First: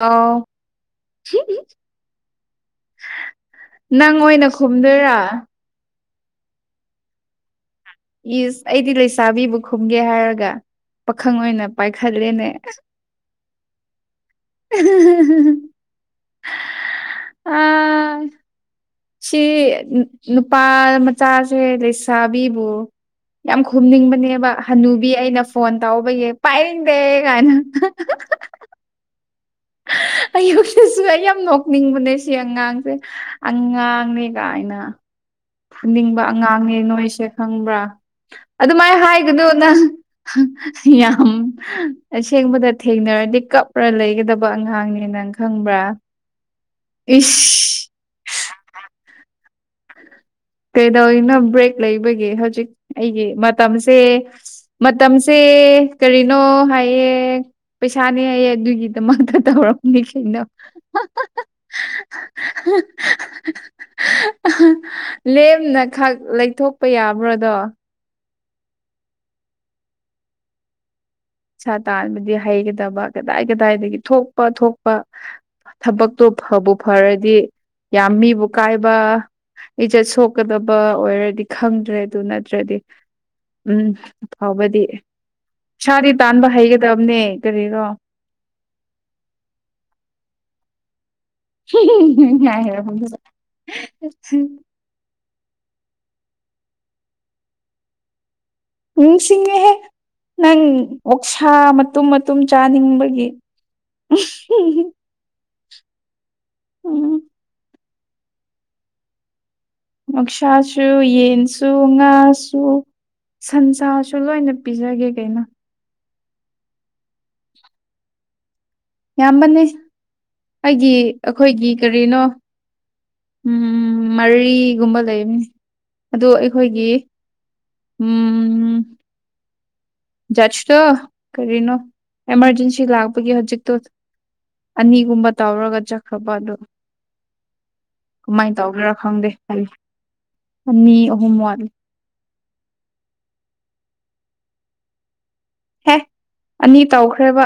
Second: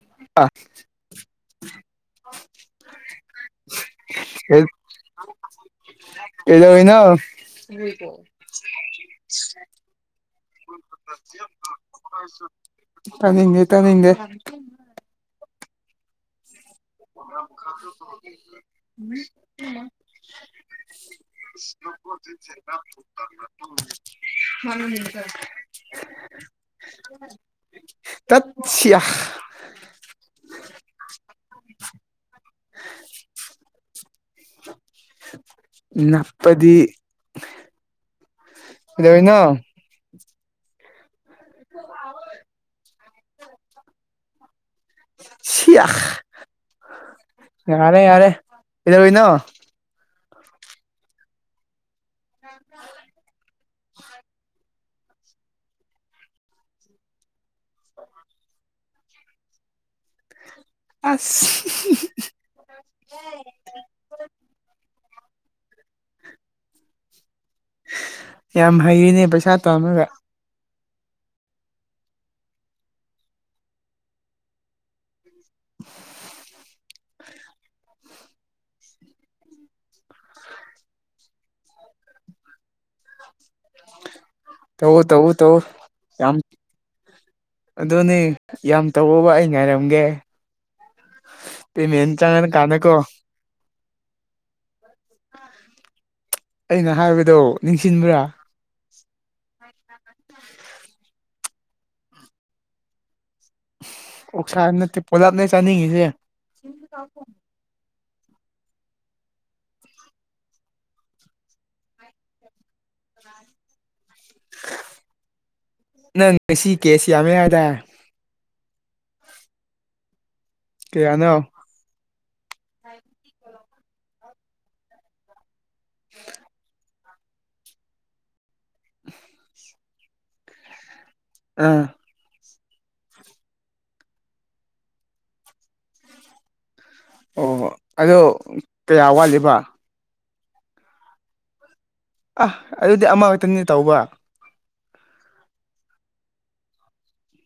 ꯑ ꯁꯤ ꯅꯪ ꯑꯣꯏꯅ ꯈꯨꯝꯗꯣꯏꯔꯥ꯫ ꯑꯦꯂ ꯍꯣꯏꯅ ꯏꯁ ꯑꯩꯗꯤ ꯂꯩꯁꯥꯕꯤꯕꯨ ꯈꯨꯝꯒꯦ ꯍꯥꯏꯔꯒ ꯄꯥꯈꯪ ꯑꯣꯏꯅ ꯄꯥꯏꯈꯠꯂꯦꯅꯦ ꯇꯥꯅꯤꯡꯗꯦ ꯇꯥꯅꯤꯡꯗꯦ [unintelligible] ꯑ [unintelligible] ꯁꯤ ꯅꯨꯄꯥ ꯃꯆꯥꯁꯦ ꯂꯩꯁꯥꯕꯤꯕꯨ ꯌꯥꯝ ꯈꯨꯝꯅꯤꯡꯕꯅꯦꯕ ꯍꯅꯨꯕꯤ ꯑꯩꯅ ꯐꯣꯟ ꯇꯥꯎꯕꯒꯤ ꯄꯥꯏꯅꯤꯡꯗꯦ ꯀꯥꯏꯅ ꯇꯠ ꯁ [inaudible] ꯑꯌꯨꯛꯁꯤꯁꯨ ꯑꯩ ꯌꯥꯝ ꯅꯣꯛꯅꯤꯡꯕꯅꯦ ꯁꯤ ꯑꯉꯥꯡꯁꯦ ꯑꯉꯥꯡꯅꯦ ꯀꯥꯏꯅ [inaudible] ꯐꯅꯤꯡꯕ ꯑꯉꯥꯡꯅꯦ ꯅꯞꯄꯗꯤ ꯅꯣꯏꯁꯦ ꯈꯪꯕ꯭ꯔꯥ ꯑꯗꯨꯃꯥꯏꯅ ꯍꯥꯏꯒꯅꯨ ꯀꯩꯗꯧꯔꯤꯅꯣ ꯅꯪ ꯌꯥꯝ ꯑꯁꯦꯡꯕꯗ ꯊꯦꯡꯅꯔꯗꯤ ꯀꯞꯔ ꯂꯩꯒꯗꯕ ꯑꯉꯥꯡꯅꯦ ꯅꯪ ꯈꯪꯕ꯭ꯔꯥ ꯁꯤꯌꯥ ꯏꯁ ꯌꯥꯔꯦ ꯌꯥꯔꯦ ꯀꯩꯗꯧꯔꯤꯅꯣ꯫ ꯀꯩꯗꯧꯏꯅꯣ ꯕ꯭ꯔꯦꯛ ꯂꯩꯕꯒꯤ ꯍꯧꯖꯤꯛ ꯑꯩꯒꯤ ꯃꯇꯝꯁꯦ ꯃꯇꯝꯁꯦ ꯀꯔꯤꯅꯣ ꯍꯥꯏꯌꯦ ꯄꯩꯁꯥꯅꯦ ꯍꯩꯌꯦ ꯑꯗꯨꯒꯤꯗꯃꯛꯇ ꯇꯧꯔꯛꯄꯅꯤ ꯀꯩꯅꯣ ꯑꯁ [unintelligible] ꯂꯦꯝꯅ ꯈꯛ ꯂꯩꯊꯣꯛꯄ ꯌꯥꯕ꯭ꯔ ꯑꯗꯣ ꯌꯥꯝ ꯍꯩꯔꯤꯅꯦ ꯄꯩꯁꯥ ꯇꯥꯟꯕꯒ ꯄꯩꯩꯁꯥ ꯇꯥꯟꯕꯗꯤ ꯍꯩꯒꯗꯕ ꯀꯗꯥꯏ ꯀꯗꯥꯏꯗꯒꯤ ꯊꯣꯛꯄ ꯊꯣꯛꯄ ꯊꯕꯛꯇꯣ ꯐꯕꯨ ꯐꯔꯗꯤ ꯌꯥꯝ ꯃꯤꯕꯨ ꯀꯥꯏꯕ ꯏꯖꯠ ꯁꯣꯛꯀꯗꯕ ꯑꯣꯏꯔꯗꯤ ꯈꯪꯗ꯭ꯔꯦ ꯑꯗꯨ ꯅꯠꯇ꯭ꯔꯗꯤ ꯎꯝ ꯇꯧꯋꯣ ꯇꯧꯋꯣ ꯇꯧꯋꯣ꯫ ꯄꯩꯁꯥꯗꯤ ꯇꯥꯟꯕ ꯍꯩꯒꯗꯕꯅꯦ ꯀꯔꯤꯔꯣ꯫ ꯑꯗꯨꯅꯦ ꯌꯥꯝ ꯇꯧꯋꯣꯕ ꯑꯩ ꯉꯥꯏꯔꯝꯒꯦ ꯄꯦꯃꯦꯟ ꯆꯪꯉꯀꯥꯟꯗꯀꯣ [unintelligible] ꯑꯩꯅ ꯍꯥꯏꯕꯗꯣ ꯅꯤꯡꯁꯤꯡꯕ꯭ꯔꯥ ꯅꯤꯡꯁꯤꯡꯉꯦꯍꯦ꯫ ꯅꯪ ꯑꯣꯛꯁꯥ ꯃꯇꯨꯝ ꯃꯇꯨꯝ ꯆꯥꯅꯤꯡꯕꯒꯤ ꯑꯣꯛꯁꯥ ꯅꯠꯇꯦ ꯄꯨꯂꯞꯅꯦ ꯆꯥꯅꯤꯡꯉꯤꯁꯦ ꯎꯝ ꯑꯣꯛꯁꯥꯁꯨ ꯌꯦꯟꯁꯨ ꯉꯥꯁꯨ ꯁꯟꯁꯥꯁꯨ ꯂꯣꯏꯅ ꯄꯤꯖꯒꯦ ꯀꯩꯅꯣ꯫ ꯅꯪ ꯉꯁꯤ ꯀꯦꯁ ꯌꯥꯝꯃꯦ ꯍꯥꯏꯗ ꯌꯥꯝꯕꯅꯦ ꯑꯩꯒꯤ ꯀꯌꯥꯅꯣ ꯑꯩꯈꯣꯏꯒꯤ ꯀꯔꯤꯅꯣ ꯎꯝ ꯃꯔꯤꯒꯨꯝꯕ ꯂꯩꯕꯅꯤ ꯑꯗꯨ ꯑꯩꯈꯣꯏꯒꯤ ꯎꯝ ꯖ꯭ꯆꯇꯣ ꯀꯔꯤꯅꯣ ꯑꯥ ꯑꯦꯃꯥꯔꯖꯦꯟꯁꯤ ꯂꯥꯛꯄꯒꯤ ꯍꯧꯖꯤꯛꯇꯣ ꯑꯅꯤꯒꯨꯝꯕ ꯇꯧꯔꯒ ꯆꯠꯈ꯭ꯔꯕ ꯑꯗꯣ ꯑꯣ ꯑꯗꯣ ꯀꯃꯥꯏꯅ ꯇꯧꯒꯦꯔꯥ ꯀꯌꯥ ꯈꯪꯗꯦ ꯋꯥꯠꯂꯤꯕ ꯑꯅꯤ ꯑꯍꯨꯝ ꯋꯥꯠ ꯑꯍ ꯑꯗꯨꯗꯤ ꯑꯃꯈꯛꯇꯅꯤ ꯇꯧꯕ ꯍꯦ ꯑꯅꯤ ꯇꯧꯈ꯭ꯔꯦꯕ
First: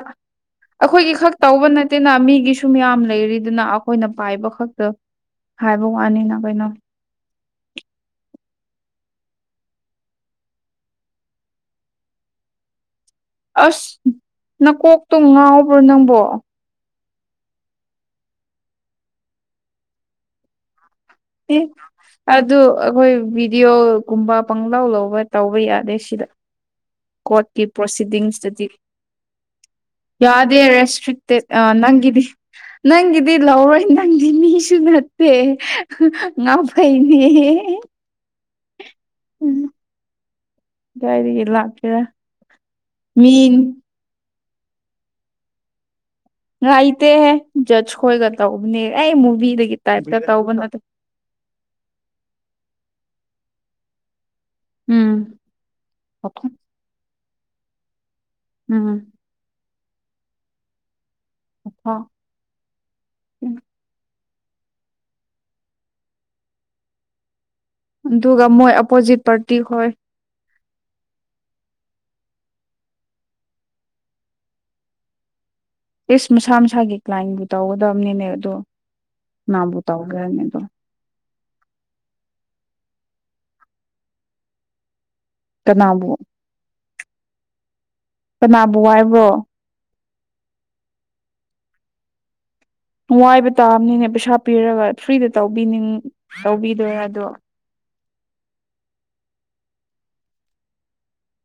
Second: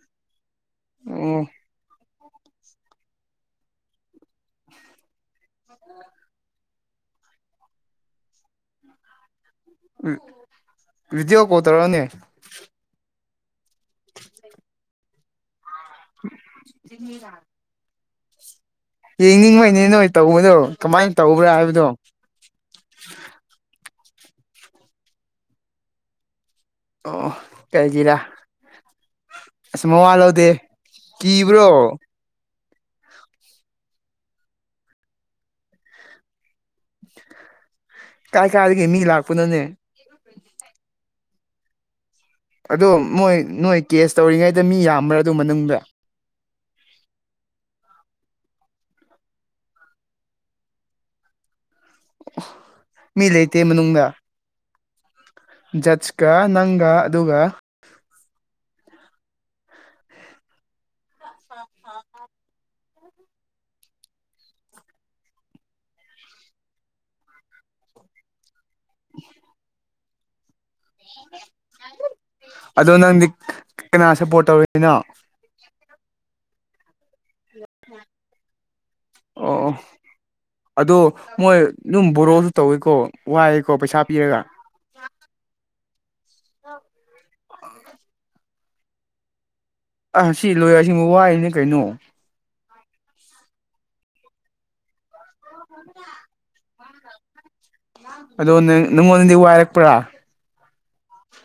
ꯑꯩꯈꯣꯏꯒꯤ ꯈꯛ ꯎꯝ ꯇꯧꯕ ꯅꯠꯇꯦꯅ ꯃꯤꯒꯤꯁꯨ ꯁꯨꯝ ꯃꯌꯥꯝ ꯂꯩꯔꯤꯗꯨꯅ ꯑꯩꯈꯣꯏꯅ ꯄꯥꯏꯕ ꯈꯛꯇ ꯍꯥꯏꯕ ꯋꯥꯅꯤꯅ ꯀꯩꯅꯣ ꯎꯝ ꯕꯤꯗꯤꯑꯣ ꯀꯣꯜ ꯇꯧꯔꯛꯑꯣꯅꯦ꯫ ꯑꯁ ꯅꯀꯣꯛꯇꯣ ꯉꯥꯎꯕ꯭ꯔꯣ ꯅꯪꯕꯣ꯫ [unintelligible] ꯌꯦꯡꯅꯤꯡꯕꯩꯅꯦ ꯅꯣꯏ ꯇꯧꯕꯗꯣ ꯀꯃꯥꯏꯅ ꯇꯧꯕ꯭ꯔꯥ ꯑꯦ ꯍꯥꯏꯕꯗꯣ ꯑꯗꯨ ꯑꯩꯈꯣꯏ ꯚꯤꯗꯤꯌꯑꯣꯒꯨꯝꯕ ꯄꯪꯂꯥꯎ ꯂꯧꯕ ꯇꯧꯕ ꯌꯥꯗꯦ ꯁꯤꯗ ꯑꯣ ꯀꯣꯔꯠꯀꯤ ꯀꯩꯒꯤꯔꯥ ꯄ꯭ꯔꯣꯁꯤꯗꯤꯡꯁꯇꯗꯤ ꯑꯁ ꯃꯋꯥ ꯂꯧꯗꯦ ꯌꯥꯗꯦ ꯔꯦꯁꯇ꯭ꯔꯤꯛꯇꯦꯠ ꯑ ꯀꯤꯕ꯭ꯔꯣ ꯅꯪꯒꯤꯗꯤ ꯅꯪꯒꯤꯗꯤ ꯂꯧꯔꯣꯏ ꯅꯪꯗꯤ ꯃꯤꯁꯨ ꯅꯠꯇꯦ ꯉꯥꯎ [unintelligible] ꯀꯥꯏ ꯀꯥꯏꯗꯒꯤ ꯃꯤ ꯂꯥꯛꯄꯅꯣꯅꯦ꯫ ꯀꯥꯏꯗꯒꯤ ꯂꯥꯛꯀꯦꯔꯥ ꯑꯗꯣ ꯃꯤ ꯃꯣꯏ ꯅꯣꯏ ꯀꯦꯁ ꯇꯧꯔꯤꯉꯩꯗ ꯃꯤ ꯌꯥꯝꯕ꯭ꯔꯥ ꯑꯗꯨ ꯃꯅꯨꯡꯗ ꯉꯥꯏꯇꯦꯍꯦ ꯖ꯭ꯆꯁ ꯈꯣꯏꯒ ꯇꯧꯕꯅꯦ ꯑꯦ ꯃꯨꯚꯤꯗꯒꯤ ꯇꯥꯏꯞꯀ ꯇꯧꯕ ꯅꯠ ꯑꯣ ꯃꯤ ꯂꯩꯇꯦ ꯃꯅꯨꯡꯗ꯫ ꯎꯝ ꯖꯠꯁꯀ ꯅꯪꯒ ꯑꯗꯨꯒ ꯎꯝ ꯑ ꯑꯗꯨꯒ ꯃꯣꯏ ꯑꯄꯣꯖꯤꯠ ꯄꯥꯔꯇꯤ ꯈꯣꯏ ꯑꯗꯣ ꯅꯪꯗꯤ ꯀꯅꯥ ꯁꯞꯄꯣꯔꯠ ꯇꯧꯔꯤꯅꯣ ꯏꯁ ꯃꯁꯥ ꯃꯁꯥꯒꯤ ꯀ꯭ꯂꯥꯏꯟꯕꯨ ꯇꯧꯒꯗꯕꯅꯤꯅꯦ ꯑꯗꯣ ꯑꯣ ꯃꯥꯕꯨ ꯇꯧꯈ꯭ꯔꯅꯤ ꯑꯗꯣ ꯑꯗꯣ ꯃꯣꯏ ꯑꯗꯨꯝ ꯕꯣꯔꯣꯁꯨ ꯇꯧꯏꯤꯀꯣ ꯋꯥꯏꯑꯦꯀꯣ ꯄꯩꯁꯥ ꯄꯤꯔꯒ ꯀꯅꯥꯕꯨ ꯑ ꯀꯅꯥꯕꯨ ꯍꯥꯏꯕ꯭ꯔꯣ ꯑ ꯁꯤ ꯂꯣꯏꯔ ꯑꯁꯤꯕ ꯋꯥꯏꯅꯦ ꯀꯩꯅꯣ ꯋꯥꯏꯕ ꯇꯥꯕꯅꯤꯅꯦ ꯄꯩꯁꯥ ꯄꯤꯔꯒ ꯐ꯭ꯔꯤꯗ ꯇꯧꯕꯤꯅꯤꯡ ꯇꯧꯕꯤꯗꯣꯏꯔ ꯑꯗꯣ ꯑꯗꯣ ꯅꯪꯉꯣꯟꯗꯗꯤ ꯋꯥꯏꯔꯛꯄ꯭ꯔꯥ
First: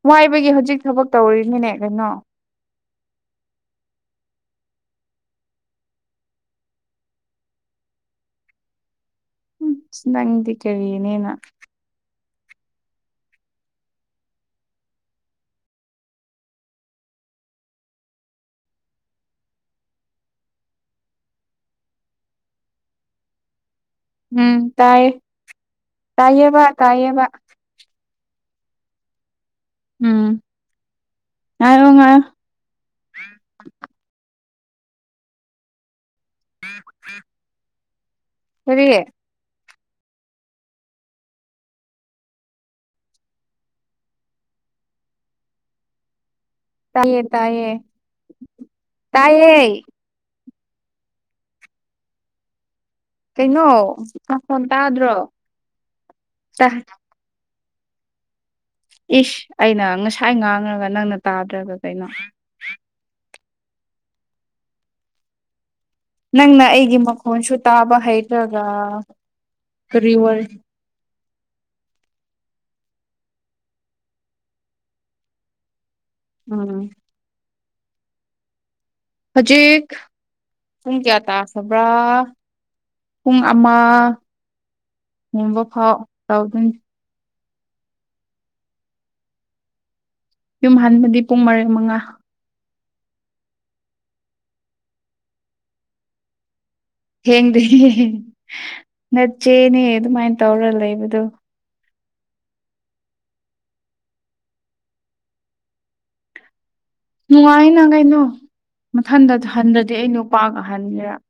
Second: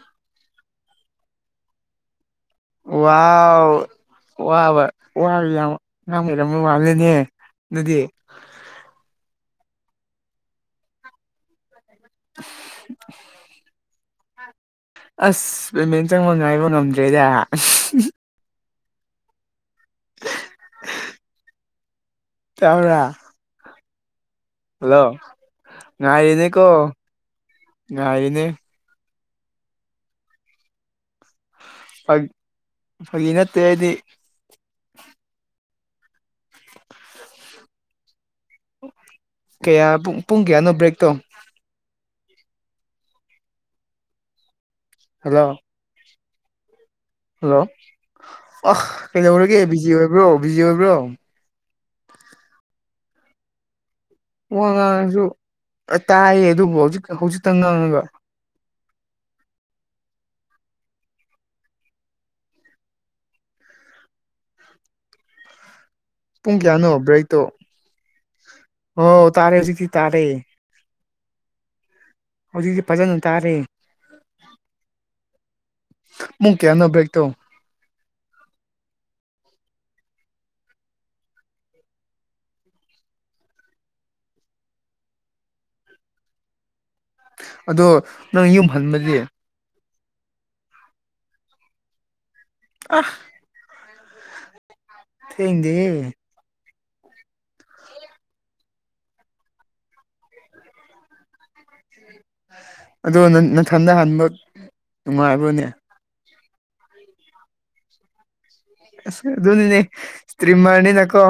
ꯋꯥꯏꯕꯒꯤ ꯍꯧꯖꯤꯛ ꯊꯕꯛ ꯇꯧꯔꯤꯅꯤꯅꯦ ꯀꯩꯅꯣ ꯋꯥꯎ ꯋꯥꯕ ꯋꯥꯕ ꯌꯥꯝ ꯉꯥꯡ ꯑꯣꯏꯔꯝꯕ ꯋꯥꯅꯅꯦ ꯑꯗꯨꯗꯤ ꯎꯝ ꯅꯪꯗꯤ ꯀꯔꯤ ꯅꯦꯅꯥ [unintelligible] [inaudible] ꯑꯁ ꯄꯦꯃꯦꯟ ꯆꯪꯕ ꯉꯥꯏꯕ ꯉꯝꯗ꯭ꯔꯦꯗ ꯇꯥꯕꯔꯥ ꯎꯝ ꯍꯜꯂꯣ ꯇꯥꯏꯌꯦ ꯉꯥꯥꯏꯔꯤꯅꯦ ꯇꯥꯏꯌꯦꯕ ꯀꯣ ꯇꯥꯏꯌꯦꯕ ꯉꯥꯏꯔꯤꯅꯦ ꯎꯝ ꯉꯥꯏꯌꯣ ꯉꯥꯏꯌꯣ ꯐꯒꯤ ꯅꯠꯇꯦ ꯑꯩꯗꯤ [unintelligible] ꯀꯔꯤ ꯀꯌꯥ ꯄꯨꯡ ꯀꯌꯥꯅꯣ ꯕ꯭ꯔꯦꯛꯇꯣ ꯍꯜꯂꯣ ꯇꯥꯏꯌꯦ ꯍꯜꯂꯣ ꯇꯥꯏꯌꯦ ꯑ ꯇꯥꯏꯌꯦ ꯀꯩꯗꯧꯔꯒꯦ ꯕꯤꯖꯤ ꯑꯣꯏꯕ꯭ꯔꯣ ꯕꯤꯖꯤ ꯑꯣꯏꯕ꯭ꯔꯣ ꯀꯩꯅꯣ ꯅꯈꯣꯟ ꯋꯥ ꯇꯥꯗ꯭ꯔꯣ ꯉꯥꯡꯉꯁꯨ ꯇꯥꯏꯌꯦ ꯇꯥ ꯑꯗꯨꯕꯨ ꯍꯧꯖꯤꯛ ꯍꯧꯖꯤꯛꯇ ꯉꯥꯡꯉꯒ ꯏꯁ ꯑꯩꯅ ꯉꯁꯥꯏ ꯉꯥꯡꯉꯒ ꯅꯪꯅ ꯇꯥꯗ꯭ꯔꯒ ꯀꯩꯅꯣ ꯄꯨꯡ ꯅꯪꯅ ꯀꯌꯥꯅꯣ ꯑꯩꯒꯤ ꯕ꯭ꯔꯦꯛꯇꯣ ꯃꯈꯣꯟꯁꯨ ꯇꯥꯕ ꯍꯩꯇ꯭ꯔꯒ ꯑꯣ ꯇꯥꯔꯦ ꯍꯧꯖꯤꯛꯇꯤ ꯀꯔꯤ ꯇꯥꯔꯦ ꯋꯥꯔꯤ ꯍꯧꯖꯤꯛꯇꯤ ꯐꯖꯅ ꯇꯥꯔꯦ ꯃꯨ ꯎꯝ ꯀꯌꯥꯅꯣ ꯕ꯭ꯔꯦꯛ ꯇꯧ ꯍꯧꯖꯤꯦ ꯄꯨꯡ ꯀꯌꯥ ꯇꯥꯈꯕ꯭ꯔꯥ ꯄꯨꯡ ꯑꯃ ꯌꯦꯡꯕ ꯐꯥꯎ ꯇꯧꯗꯣꯏꯅꯦ ꯑꯗꯣ ꯅꯪ ꯌꯨꯝ ꯍꯟꯕꯗꯤ ꯌꯨꯝ ꯍꯕꯗꯤ ꯄꯨꯡ ꯃꯔꯤ ꯃꯉꯥ ꯑꯍ ꯊꯦꯡꯗꯦꯍꯦ ꯊꯦꯡꯗꯦꯍꯦ ꯅꯠꯆꯦꯅꯦ ꯑꯗꯨꯃꯥꯏꯅ ꯇꯧꯔ ꯂꯩꯕꯗꯣ ꯑꯗꯣ ꯅꯊꯟꯗ ꯍꯟꯕ ꯅꯨꯡꯉꯥꯏꯕ꯭ꯔꯅꯦ ꯅꯨꯡꯉꯥꯏꯅ ꯀꯩꯅꯣ ꯃꯊꯟꯗ ꯑꯁ ꯑꯗꯨꯅꯤꯅꯦ ꯍꯟꯗꯗꯤ ꯑꯩ ꯅꯨꯄꯥꯒ ꯍꯟꯒꯦꯔꯥ ꯏꯁꯇ꯭ꯔꯤꯃꯔꯅꯤꯅꯀꯣ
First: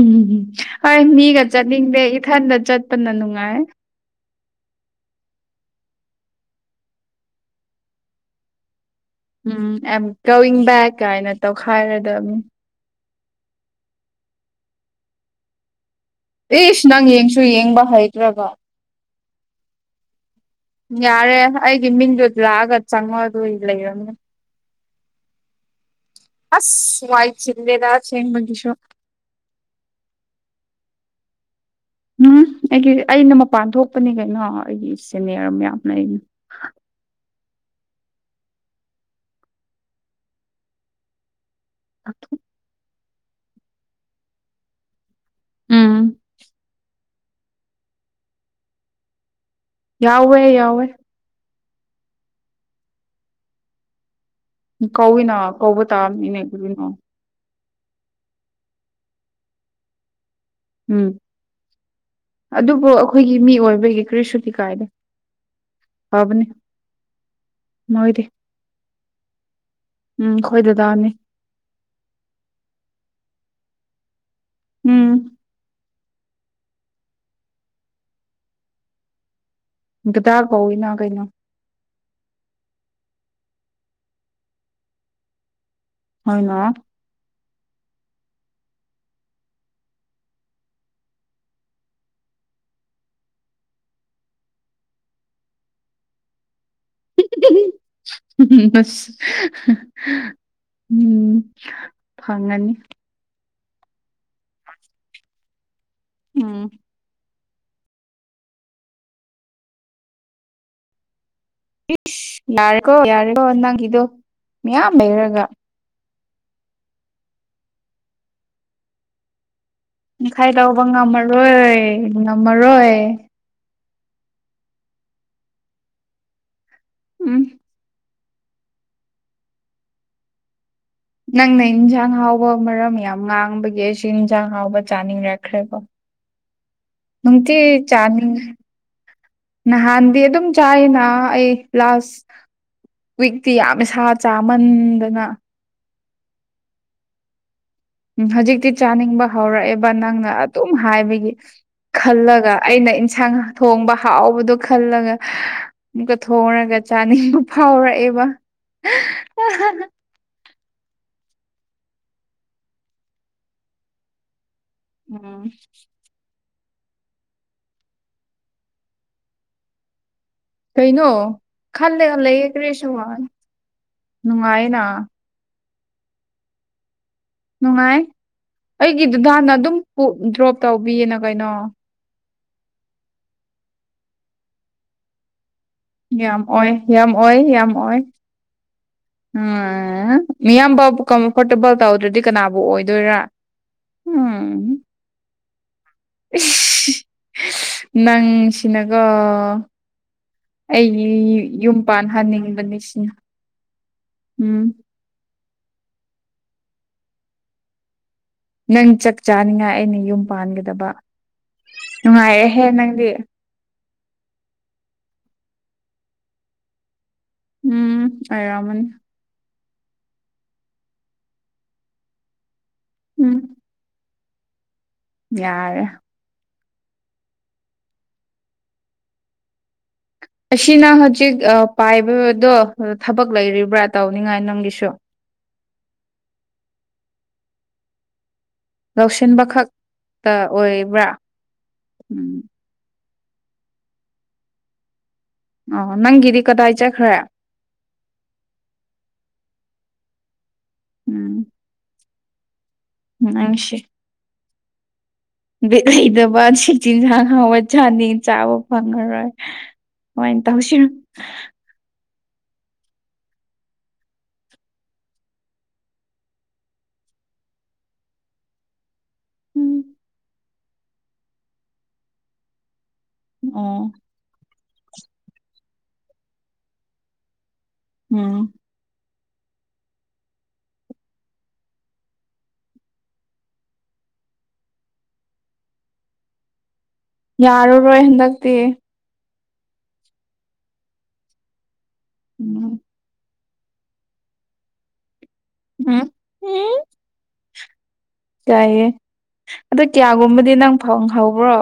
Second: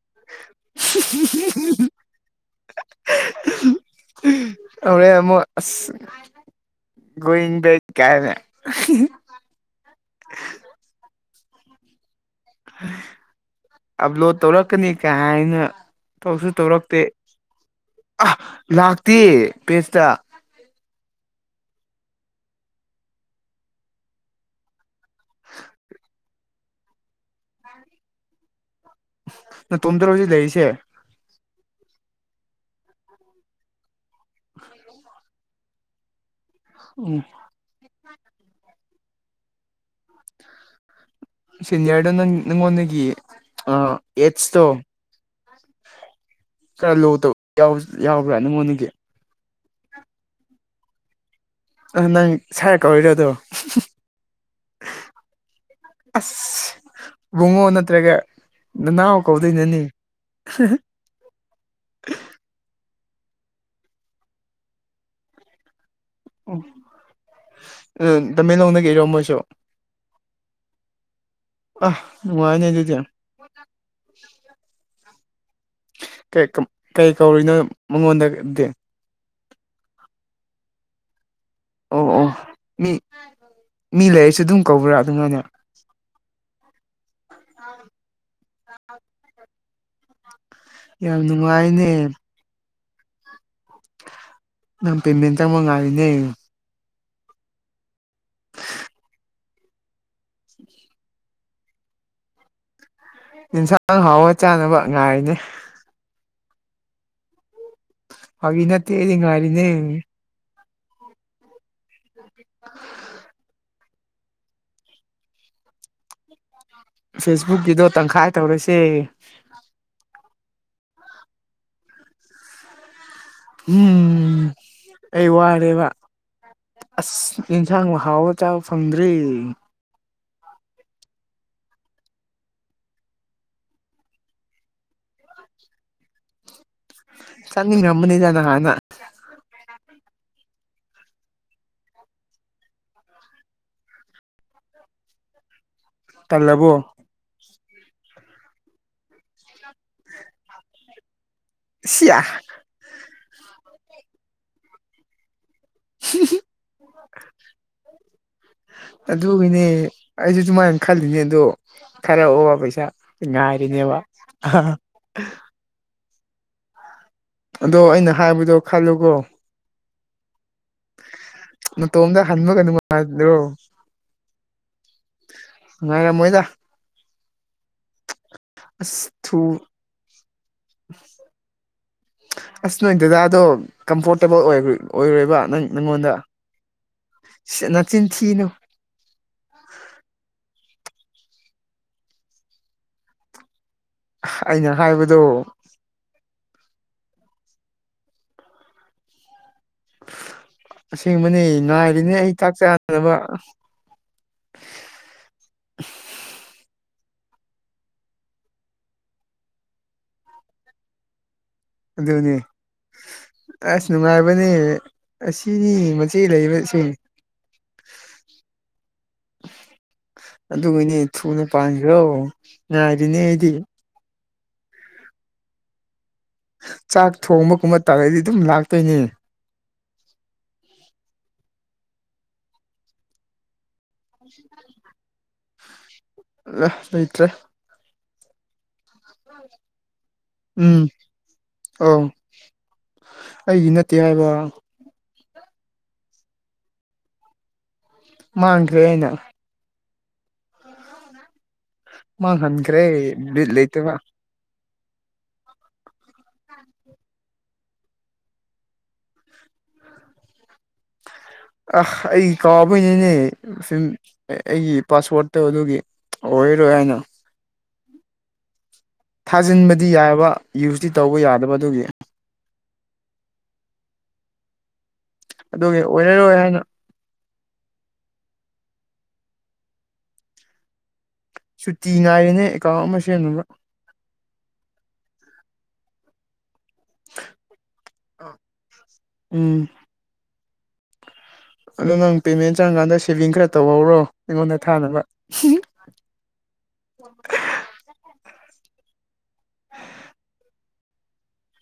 ꯎꯝ ꯍꯣꯏ ꯃꯤꯒ ꯆꯠꯅꯤꯡꯗꯦ ꯏꯊꯟꯗ ꯆꯠꯄꯅ ꯅꯨꯡꯉꯥꯏ ꯇꯧꯔꯛꯑꯦ ꯑꯃꯨꯛ ꯑꯁ ꯒ꯭ꯔꯤꯟ ꯕꯦꯠ ꯀꯥꯏꯅ ꯎꯝ ꯑ ꯑꯦꯝ ꯀꯣꯋꯤꯡ ꯕꯦꯛ ꯀꯥꯏꯅ ꯇꯧꯈꯥꯏꯔꯗꯕꯅꯤ ꯑꯞꯂꯣꯗ ꯇꯧꯔꯛꯀꯅꯤ ꯀꯍꯥꯏꯅ ꯇꯧꯁꯨ ꯏꯁ ꯇꯧꯔꯛꯇꯦ ꯅꯪ ꯌꯦꯡꯁꯨ ꯌꯦꯡꯕ ꯑ ꯍꯩꯇ꯭ꯔꯒ ꯂꯥꯛꯇꯦ ꯄꯦꯁꯇ ꯌꯥꯔꯦ ꯑꯩꯒꯤ ꯃꯤꯡꯗꯨ ꯂꯥꯛꯑꯒ ꯆꯪꯉꯣ ꯑꯗꯨ ꯂꯩꯔꯝꯅꯤ ꯑꯁ ꯋꯥꯏ ꯆꯂꯦꯗ ꯆꯦꯡꯉ ꯃꯒꯁꯨꯣ ꯅꯇꯣꯝꯇ꯭ꯔꯣ ꯍꯧꯖꯤꯛ ꯂꯩꯔꯤꯁꯦ꯫ ꯎꯝ ꯑꯩꯒꯤ ꯑꯩꯅ ꯃꯄꯥꯟ ꯊꯣꯛꯄꯅꯤ ꯀꯩꯅꯣ ꯑꯩꯒꯤ ꯁꯦꯅꯤꯌꯔ ꯃꯌꯥꯝꯅ ꯑꯩꯅ ꯎꯝ ꯁꯤꯅꯤꯌꯔꯗꯣ ꯅꯪ ꯅꯪꯉꯣꯟꯗꯒꯤ ꯑꯥ ꯑꯦꯠꯁꯇꯣ ꯎꯝ ꯈꯔ ꯂꯨꯕ ꯌꯥꯎꯕ꯭ꯔꯥ ꯅꯉꯣꯟꯒꯤ ꯌꯥꯎꯋꯦ ꯌꯥꯎꯋꯦ ꯑ ꯅꯪ ꯁꯥꯔ ꯀꯧꯔꯤꯔ ꯑꯗꯣ ꯀꯧꯏꯅ ꯀꯧꯕ ꯇꯥꯕꯃꯤꯅꯦ ꯑꯁ ꯀꯅꯣ ꯕꯨꯡꯉꯣ ꯅꯠꯇ꯭ꯔꯒ ꯅꯅꯥꯎ ꯀꯧꯗꯣꯏꯅꯅꯤ ꯎꯝ ꯑꯗꯨꯕꯨ ꯑꯩꯈꯣꯏꯒꯤ ꯃꯤ ꯑꯣꯏꯕꯒꯤ ꯀ꯭ꯔꯤ ꯁꯨꯇꯤ ꯀꯥꯏꯗ ꯐꯥꯕꯅꯤ ꯃꯣꯏꯗꯤ ꯇꯃꯦꯡꯂꯣꯡꯗꯒꯤ ꯏꯔꯣ ꯃꯣꯏꯁꯨ ꯎꯝ ꯈꯣꯏꯗ ꯇꯅꯤ ꯑ ꯃꯉꯅꯦꯟ ꯆꯇ ꯎꯝ ꯀꯩ ꯀꯧꯔꯤꯅꯣ ꯃꯉꯣꯟꯗ ꯗꯥ ꯄꯧꯅ ꯀꯩꯅꯣ ꯑꯣ ꯑꯣ ꯃꯤ ꯃꯤ ꯂꯩꯔꯁꯨ ꯑꯗꯨꯝ ꯀꯧꯕ꯭ꯔꯥ ꯑꯗꯨꯅꯥꯏꯅꯦ ꯍꯅ ꯌꯥꯝ ꯅꯨꯡꯉꯥꯏꯅꯦ ꯅꯪ ꯄꯦꯃꯦꯟ ꯇꯉꯃꯪꯅꯦ ꯎ ꯑꯁ ꯎ ꯎꯝ ꯐꯪꯉꯅꯤ ꯌꯦꯟꯁꯥꯡ ꯍꯥꯎꯋ ꯆꯥꯅꯕ ꯉꯥꯏꯔꯤꯅꯦ ꯎꯝ ꯑꯅꯠꯇꯔꯤ ꯉꯔꯤꯅꯦ ꯌꯥꯔꯦꯀꯣ ꯌꯥꯔꯦꯀꯣ ꯅꯪꯗꯨ ꯃꯌꯥꯝ ꯂꯩꯔꯒ ꯐꯦꯁꯕꯨꯛꯀꯤꯗꯣ ꯇꯪꯈꯥꯏ ꯇꯧꯔꯁꯦ ꯇꯪꯈꯥꯏ ꯂꯧꯕ ꯉꯝꯃꯔꯣꯏ ꯉꯝꯃꯔꯣꯏ ꯎꯝ ꯑꯩ ꯋꯥꯔꯦꯕ ꯑꯁ ꯎꯝ ꯌꯦꯟꯁꯥꯡ ꯍꯥꯎꯕ ꯁꯇꯥꯥꯎꯐ ꯐ꯭ꯔꯤ ꯅꯪꯅ ꯏꯟꯁꯥꯡ ꯍꯥꯎꯕ ꯃꯔꯝ ꯌꯥꯝ ꯉꯥꯡꯕꯒꯤ ꯑꯩꯁꯨ ꯏꯟꯖꯥꯡ ꯍꯥꯎꯕ ꯆꯥꯅꯤꯡꯔꯛꯈ꯭ꯔꯦꯕꯣ꯫ ꯃꯪꯇ ꯆꯥ ꯆꯥꯅꯤꯡꯔꯝꯕꯅꯤꯗ ꯅꯍꯥꯟꯅ ꯅꯍꯥꯟꯗꯤ ꯑꯗꯨꯝ ꯆꯥꯏꯅ ꯑꯩ ꯂꯥꯁ ꯋꯤꯛꯇꯤ ꯌꯥꯝ ꯏꯁ ꯏꯁꯥ ꯆꯥꯃꯟꯗꯅ ꯇꯜꯂꯕꯣ ꯝ ꯍꯧꯖꯤꯛꯇꯤ ꯆꯥꯅꯤꯡꯕ ꯍꯧꯔꯛꯑꯦꯕ ꯅꯪꯅ ꯑꯗꯨꯝ ꯍꯥꯏꯕꯒꯤ ꯁꯤꯌꯥ ꯈꯜꯂꯒ ꯑꯩꯅ ꯏꯟꯁꯥꯡ ꯊꯣꯡꯕ ꯍꯥꯎꯕꯗꯣ ꯈꯜꯂꯒ ꯑꯃꯨꯛꯀ ꯊꯣꯡꯔꯒ ꯆꯥꯅꯤꯡꯕ ꯐꯥꯎꯔꯛꯑꯦꯕ ꯑꯗꯨꯒꯤꯅꯦ ꯑꯩꯁꯨ ꯁꯨꯃꯥꯏꯅ ꯈꯜꯂꯤꯅꯦ ꯑꯗꯣ ꯈꯔ ꯑꯣꯕ ꯄꯩꯁꯥ ꯉꯥꯏꯔꯤꯅꯦꯕ ꯎꯝ ꯑꯗꯣ ꯑꯩꯅ ꯍꯥꯏꯕꯗꯣ ꯈꯜꯂꯨꯒꯣ ꯀꯩꯅꯣ ꯈꯜꯂꯦ ꯅꯇꯣꯝꯗ ꯈꯜꯂꯦ ꯍꯟꯕꯒ ꯀ꯭ꯔꯦꯁꯨ ꯅꯨꯡꯉꯥꯏꯗ꯭ꯔꯣ ꯅꯨꯡꯉꯥꯏꯅ ꯉ ꯃꯣꯏꯗ ꯅꯨꯡꯉꯥꯏ ꯑꯁ ꯑꯩꯒꯤꯗꯨꯗꯥꯥ ꯍꯥꯟꯅ ꯊꯨ ꯑꯗꯨꯝ ꯗ꯭ꯔꯣꯞ ꯇꯧꯕꯤꯌꯦꯅ ꯀꯩꯅꯣ ꯑꯁ ꯅꯣꯏ ꯗꯗꯥꯗꯣ ꯀꯝꯐꯣꯔꯇꯦꯕꯜ ꯑꯣꯏꯔꯣꯏꯕ ꯅꯪ ꯅꯪꯉꯣꯟꯗ ꯌꯥꯝ ꯑꯣꯏ ꯌꯥꯝ ꯑꯣꯏ ꯌꯥꯝ ꯑꯣꯏ ꯅꯆꯤꯟ ꯊꯤꯅꯨ ꯎꯝ ꯃꯤꯌꯥꯝꯕ ꯀꯝꯐꯣꯔꯇꯦꯕꯜ ꯇꯧꯗ꯭ꯔꯗꯤ ꯀꯅꯥꯕꯨ ꯑꯣꯏꯗꯣꯏꯔꯥ ꯎ ꯑꯩꯅ ꯍꯥꯏꯕꯗꯣ ꯅꯪꯁꯤꯅꯀꯣ ꯑꯩꯒꯤ ꯑꯁꯦꯡꯕꯅꯦ ꯌꯨꯝ ꯉꯥꯏꯔꯤꯅꯦ ꯑꯩ ꯆꯥꯛ ꯄꯥꯟꯍꯟꯅꯤꯡꯕꯅꯤ ꯁꯤꯅ ꯆꯥꯅꯕ ꯎꯝ ꯅꯪ ꯆꯥꯛ ꯆꯥꯅꯤꯡꯉꯥꯏ ꯑꯩꯅ ꯌꯨꯝ ꯄꯥꯟꯒꯗꯕ ꯑꯗꯨꯅꯤ ꯅꯨꯡꯉꯥꯏꯔꯦꯍꯦ ꯅꯪꯗꯤ ꯑꯁ ꯅꯨꯡꯉꯥꯏꯕꯅꯦ ꯑꯁꯤꯅꯤ ꯃꯆꯦ ꯂꯩꯕꯁꯤ ꯎꯝ ꯑꯔꯃꯅꯤ ꯑꯗꯨꯒꯤꯅꯦ ꯊꯨꯅ ꯄꯥꯟꯈꯣ ꯉꯥꯏꯔꯤꯅꯦ ꯎꯝ ꯑꯩꯗꯤ꯫ ꯌꯥꯔꯦ ꯆꯥꯛ ꯊꯣꯡꯕꯒꯨꯝꯕ ꯇꯥꯔꯒꯗꯤ ꯑꯗꯨꯝ ꯂꯥꯛꯇꯣꯏꯅꯦ꯫ ꯑꯁꯤꯅ ꯍꯧꯖꯤꯛ ꯄꯥꯏꯕꯗꯣ ꯊꯕꯛ ꯂꯩꯔꯤꯕ꯭ꯔꯥ ꯇꯧꯅꯤꯡꯉꯥꯏ ꯅꯪꯒꯤꯁꯨ ꯑ ꯂꯩꯇ꯭ꯔꯦ꯫ ꯂꯧꯁꯤꯟꯕꯈꯛ ꯎꯝ ꯑꯧ ꯎꯝ ꯑꯩꯒꯤ ꯅꯠꯇꯦ ꯍꯥꯏꯕ꯫ ꯑꯣ ꯅꯪꯒꯤꯗꯤ ꯀꯗꯥꯏ ꯆꯠꯈ꯭ꯔꯦ ꯃꯥꯡꯈ꯭ꯔꯦ ꯍꯥꯏꯅ ꯎꯝ꯫ ꯃꯥꯍꯟꯈ꯭ꯔꯦ ꯕꯤꯠ ꯅꯪꯁꯤ ꯂꯩꯇꯕ꯫ ꯕꯤꯠ ꯂꯩꯇꯕ [unintelligible] ꯑꯍꯤꯎꯕ ꯆꯥꯅꯤꯡ ꯆꯥꯕ ꯐꯪꯉꯔꯣꯏ꯫ ꯀꯃꯥꯏꯅ ꯇꯧꯁꯤꯅꯨ ꯑ ꯑꯩ ꯀꯥꯎꯕꯩꯅꯤꯅꯦ ꯁꯨꯝ ꯑꯩꯒꯤ ꯄꯥꯁꯋ꯭ꯔꯥꯠꯇꯣ ꯑꯗꯨꯒꯤ꯫ ꯑꯣꯏ ꯑꯣꯏꯔꯣꯏ ꯌꯥꯅ ꯎꯝ ꯊꯥꯖꯤꯟꯕꯗꯤ ꯌꯥꯕ ꯌꯨꯁꯇꯤ ꯇꯧꯕ ꯌꯥꯗꯕ ꯑꯗꯨꯒꯤ ꯑꯣ ꯑꯗꯨꯒꯤ ꯑꯣꯏꯔꯔꯣꯏ ꯍꯥꯏꯅ ꯎꯝ ꯁꯨꯇꯤ ꯉꯥꯏꯔꯤꯅꯦ ꯑꯦꯀꯥꯎꯟ ꯑꯃ ꯁꯦꯝꯅꯕ꯫ ꯌꯥꯔꯔꯣꯏ ꯍꯟꯗꯛꯇꯤ꯫ ꯎꯝ꯫ ꯑꯗꯣ ꯅꯪ ꯄꯦꯃꯦꯟ ꯎꯝ ꯆꯪꯉꯀꯥꯟꯗ ꯁꯦꯚꯤꯡ ꯈꯔ ꯇꯧꯍꯧꯔꯣ ꯑꯩꯉꯣꯟꯗ ꯊꯥꯅꯕ [unintelligible] [unintelligible] ꯎꯝ ꯌꯥꯏꯌꯦ ꯑꯗꯨ ꯀꯌꯥꯒꯨꯝꯕꯗꯤ ꯅꯪ ꯐꯪꯍꯧꯕ꯭ꯔꯣ꯫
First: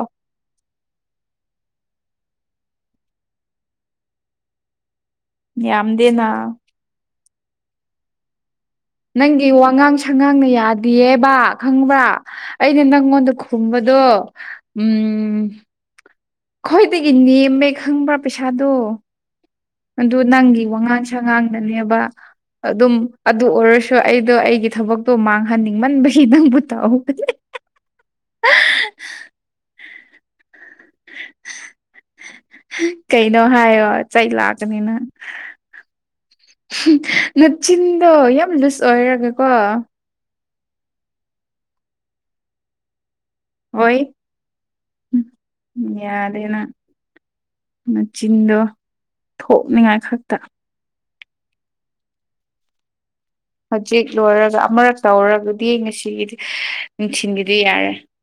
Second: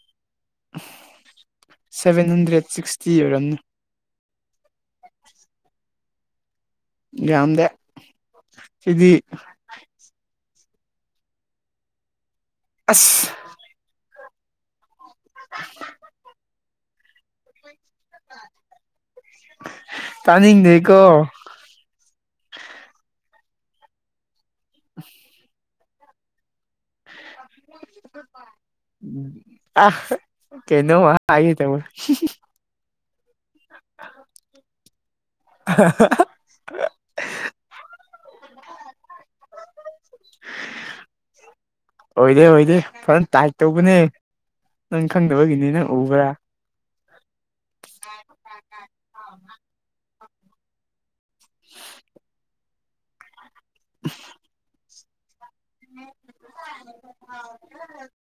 ꯁꯚꯦꯟ ꯍꯟꯗ꯭ꯔꯦꯠ ꯁꯤꯛꯁꯇꯤ ꯑꯣꯏꯔꯝꯅꯤ ꯌꯥꯝꯗꯦꯅ ꯌꯥꯗ ꯅꯪꯒꯤ ꯋꯥꯉꯥꯡ ꯁꯉꯥꯡꯅ ꯌꯥꯗꯌꯦꯕꯥ ꯈꯪꯕ꯭ꯔꯥ ꯑꯩꯅ ꯑꯁ ꯅꯪꯉꯣꯟꯗ ꯈꯨ ꯀꯕꯗꯨ ꯎꯝ ꯑꯩ ꯈꯈꯣꯏꯗꯒꯤ ꯅꯦꯝꯃꯦ ꯈꯪꯕ꯭ꯔꯥ ꯄꯩꯁꯥꯗꯣ ꯑꯗꯨ ꯅꯪꯒꯤ ꯋꯥꯉꯥꯡ ꯇꯥꯅꯤꯡꯗꯦꯀꯣ ꯁꯉꯥꯡꯗꯅꯦꯕ ꯑꯗꯨꯝ ꯑꯗꯨ ꯑꯣꯏꯔꯁꯨ ꯑꯩꯗꯣ ꯑꯩꯒꯤ ꯊꯕꯛꯇꯣ ꯃꯥꯡꯍꯟꯅꯤꯡꯃꯟꯕꯒꯤ ꯅꯪꯕꯨ ꯇꯧꯍꯒꯅꯤ ꯑ ꯀꯅꯣ ꯋꯥ ꯍꯥꯏ ꯇ ꯀꯩꯅꯣ ꯍꯥꯏꯌꯣ ꯆꯩ ꯂꯥꯛꯀꯅꯤꯅ ꯑ ꯅꯆꯤꯟꯗꯣ ꯌꯥꯝ ꯂꯨꯁ ꯑꯣꯏꯔꯒꯦꯀꯣ ꯑꯣꯏꯗꯦ ꯑꯣꯏꯗꯦ ꯐꯖꯅ ꯇꯥꯏꯠ ꯇꯧꯕꯅꯦ ꯍꯣꯏ ꯅꯪ ꯈꯪꯗꯕꯒꯤꯅꯤ ꯅꯪ ꯎꯕ꯭ꯔꯥ ꯃꯆꯤꯟꯗꯣ ꯊꯣꯛꯅꯤꯡꯉꯥꯏ ꯈꯛꯇ [inaudible] ꯍꯧꯖꯤꯛ ꯂꯣꯏꯔꯒ ꯑꯃꯨꯔꯛꯛꯇꯧꯔꯒꯗꯤ ꯉꯁꯤꯒꯤꯗꯤ ꯅꯤꯡꯅꯨꯡꯁꯤꯟꯒꯤꯗꯤ ꯌꯥꯔꯦ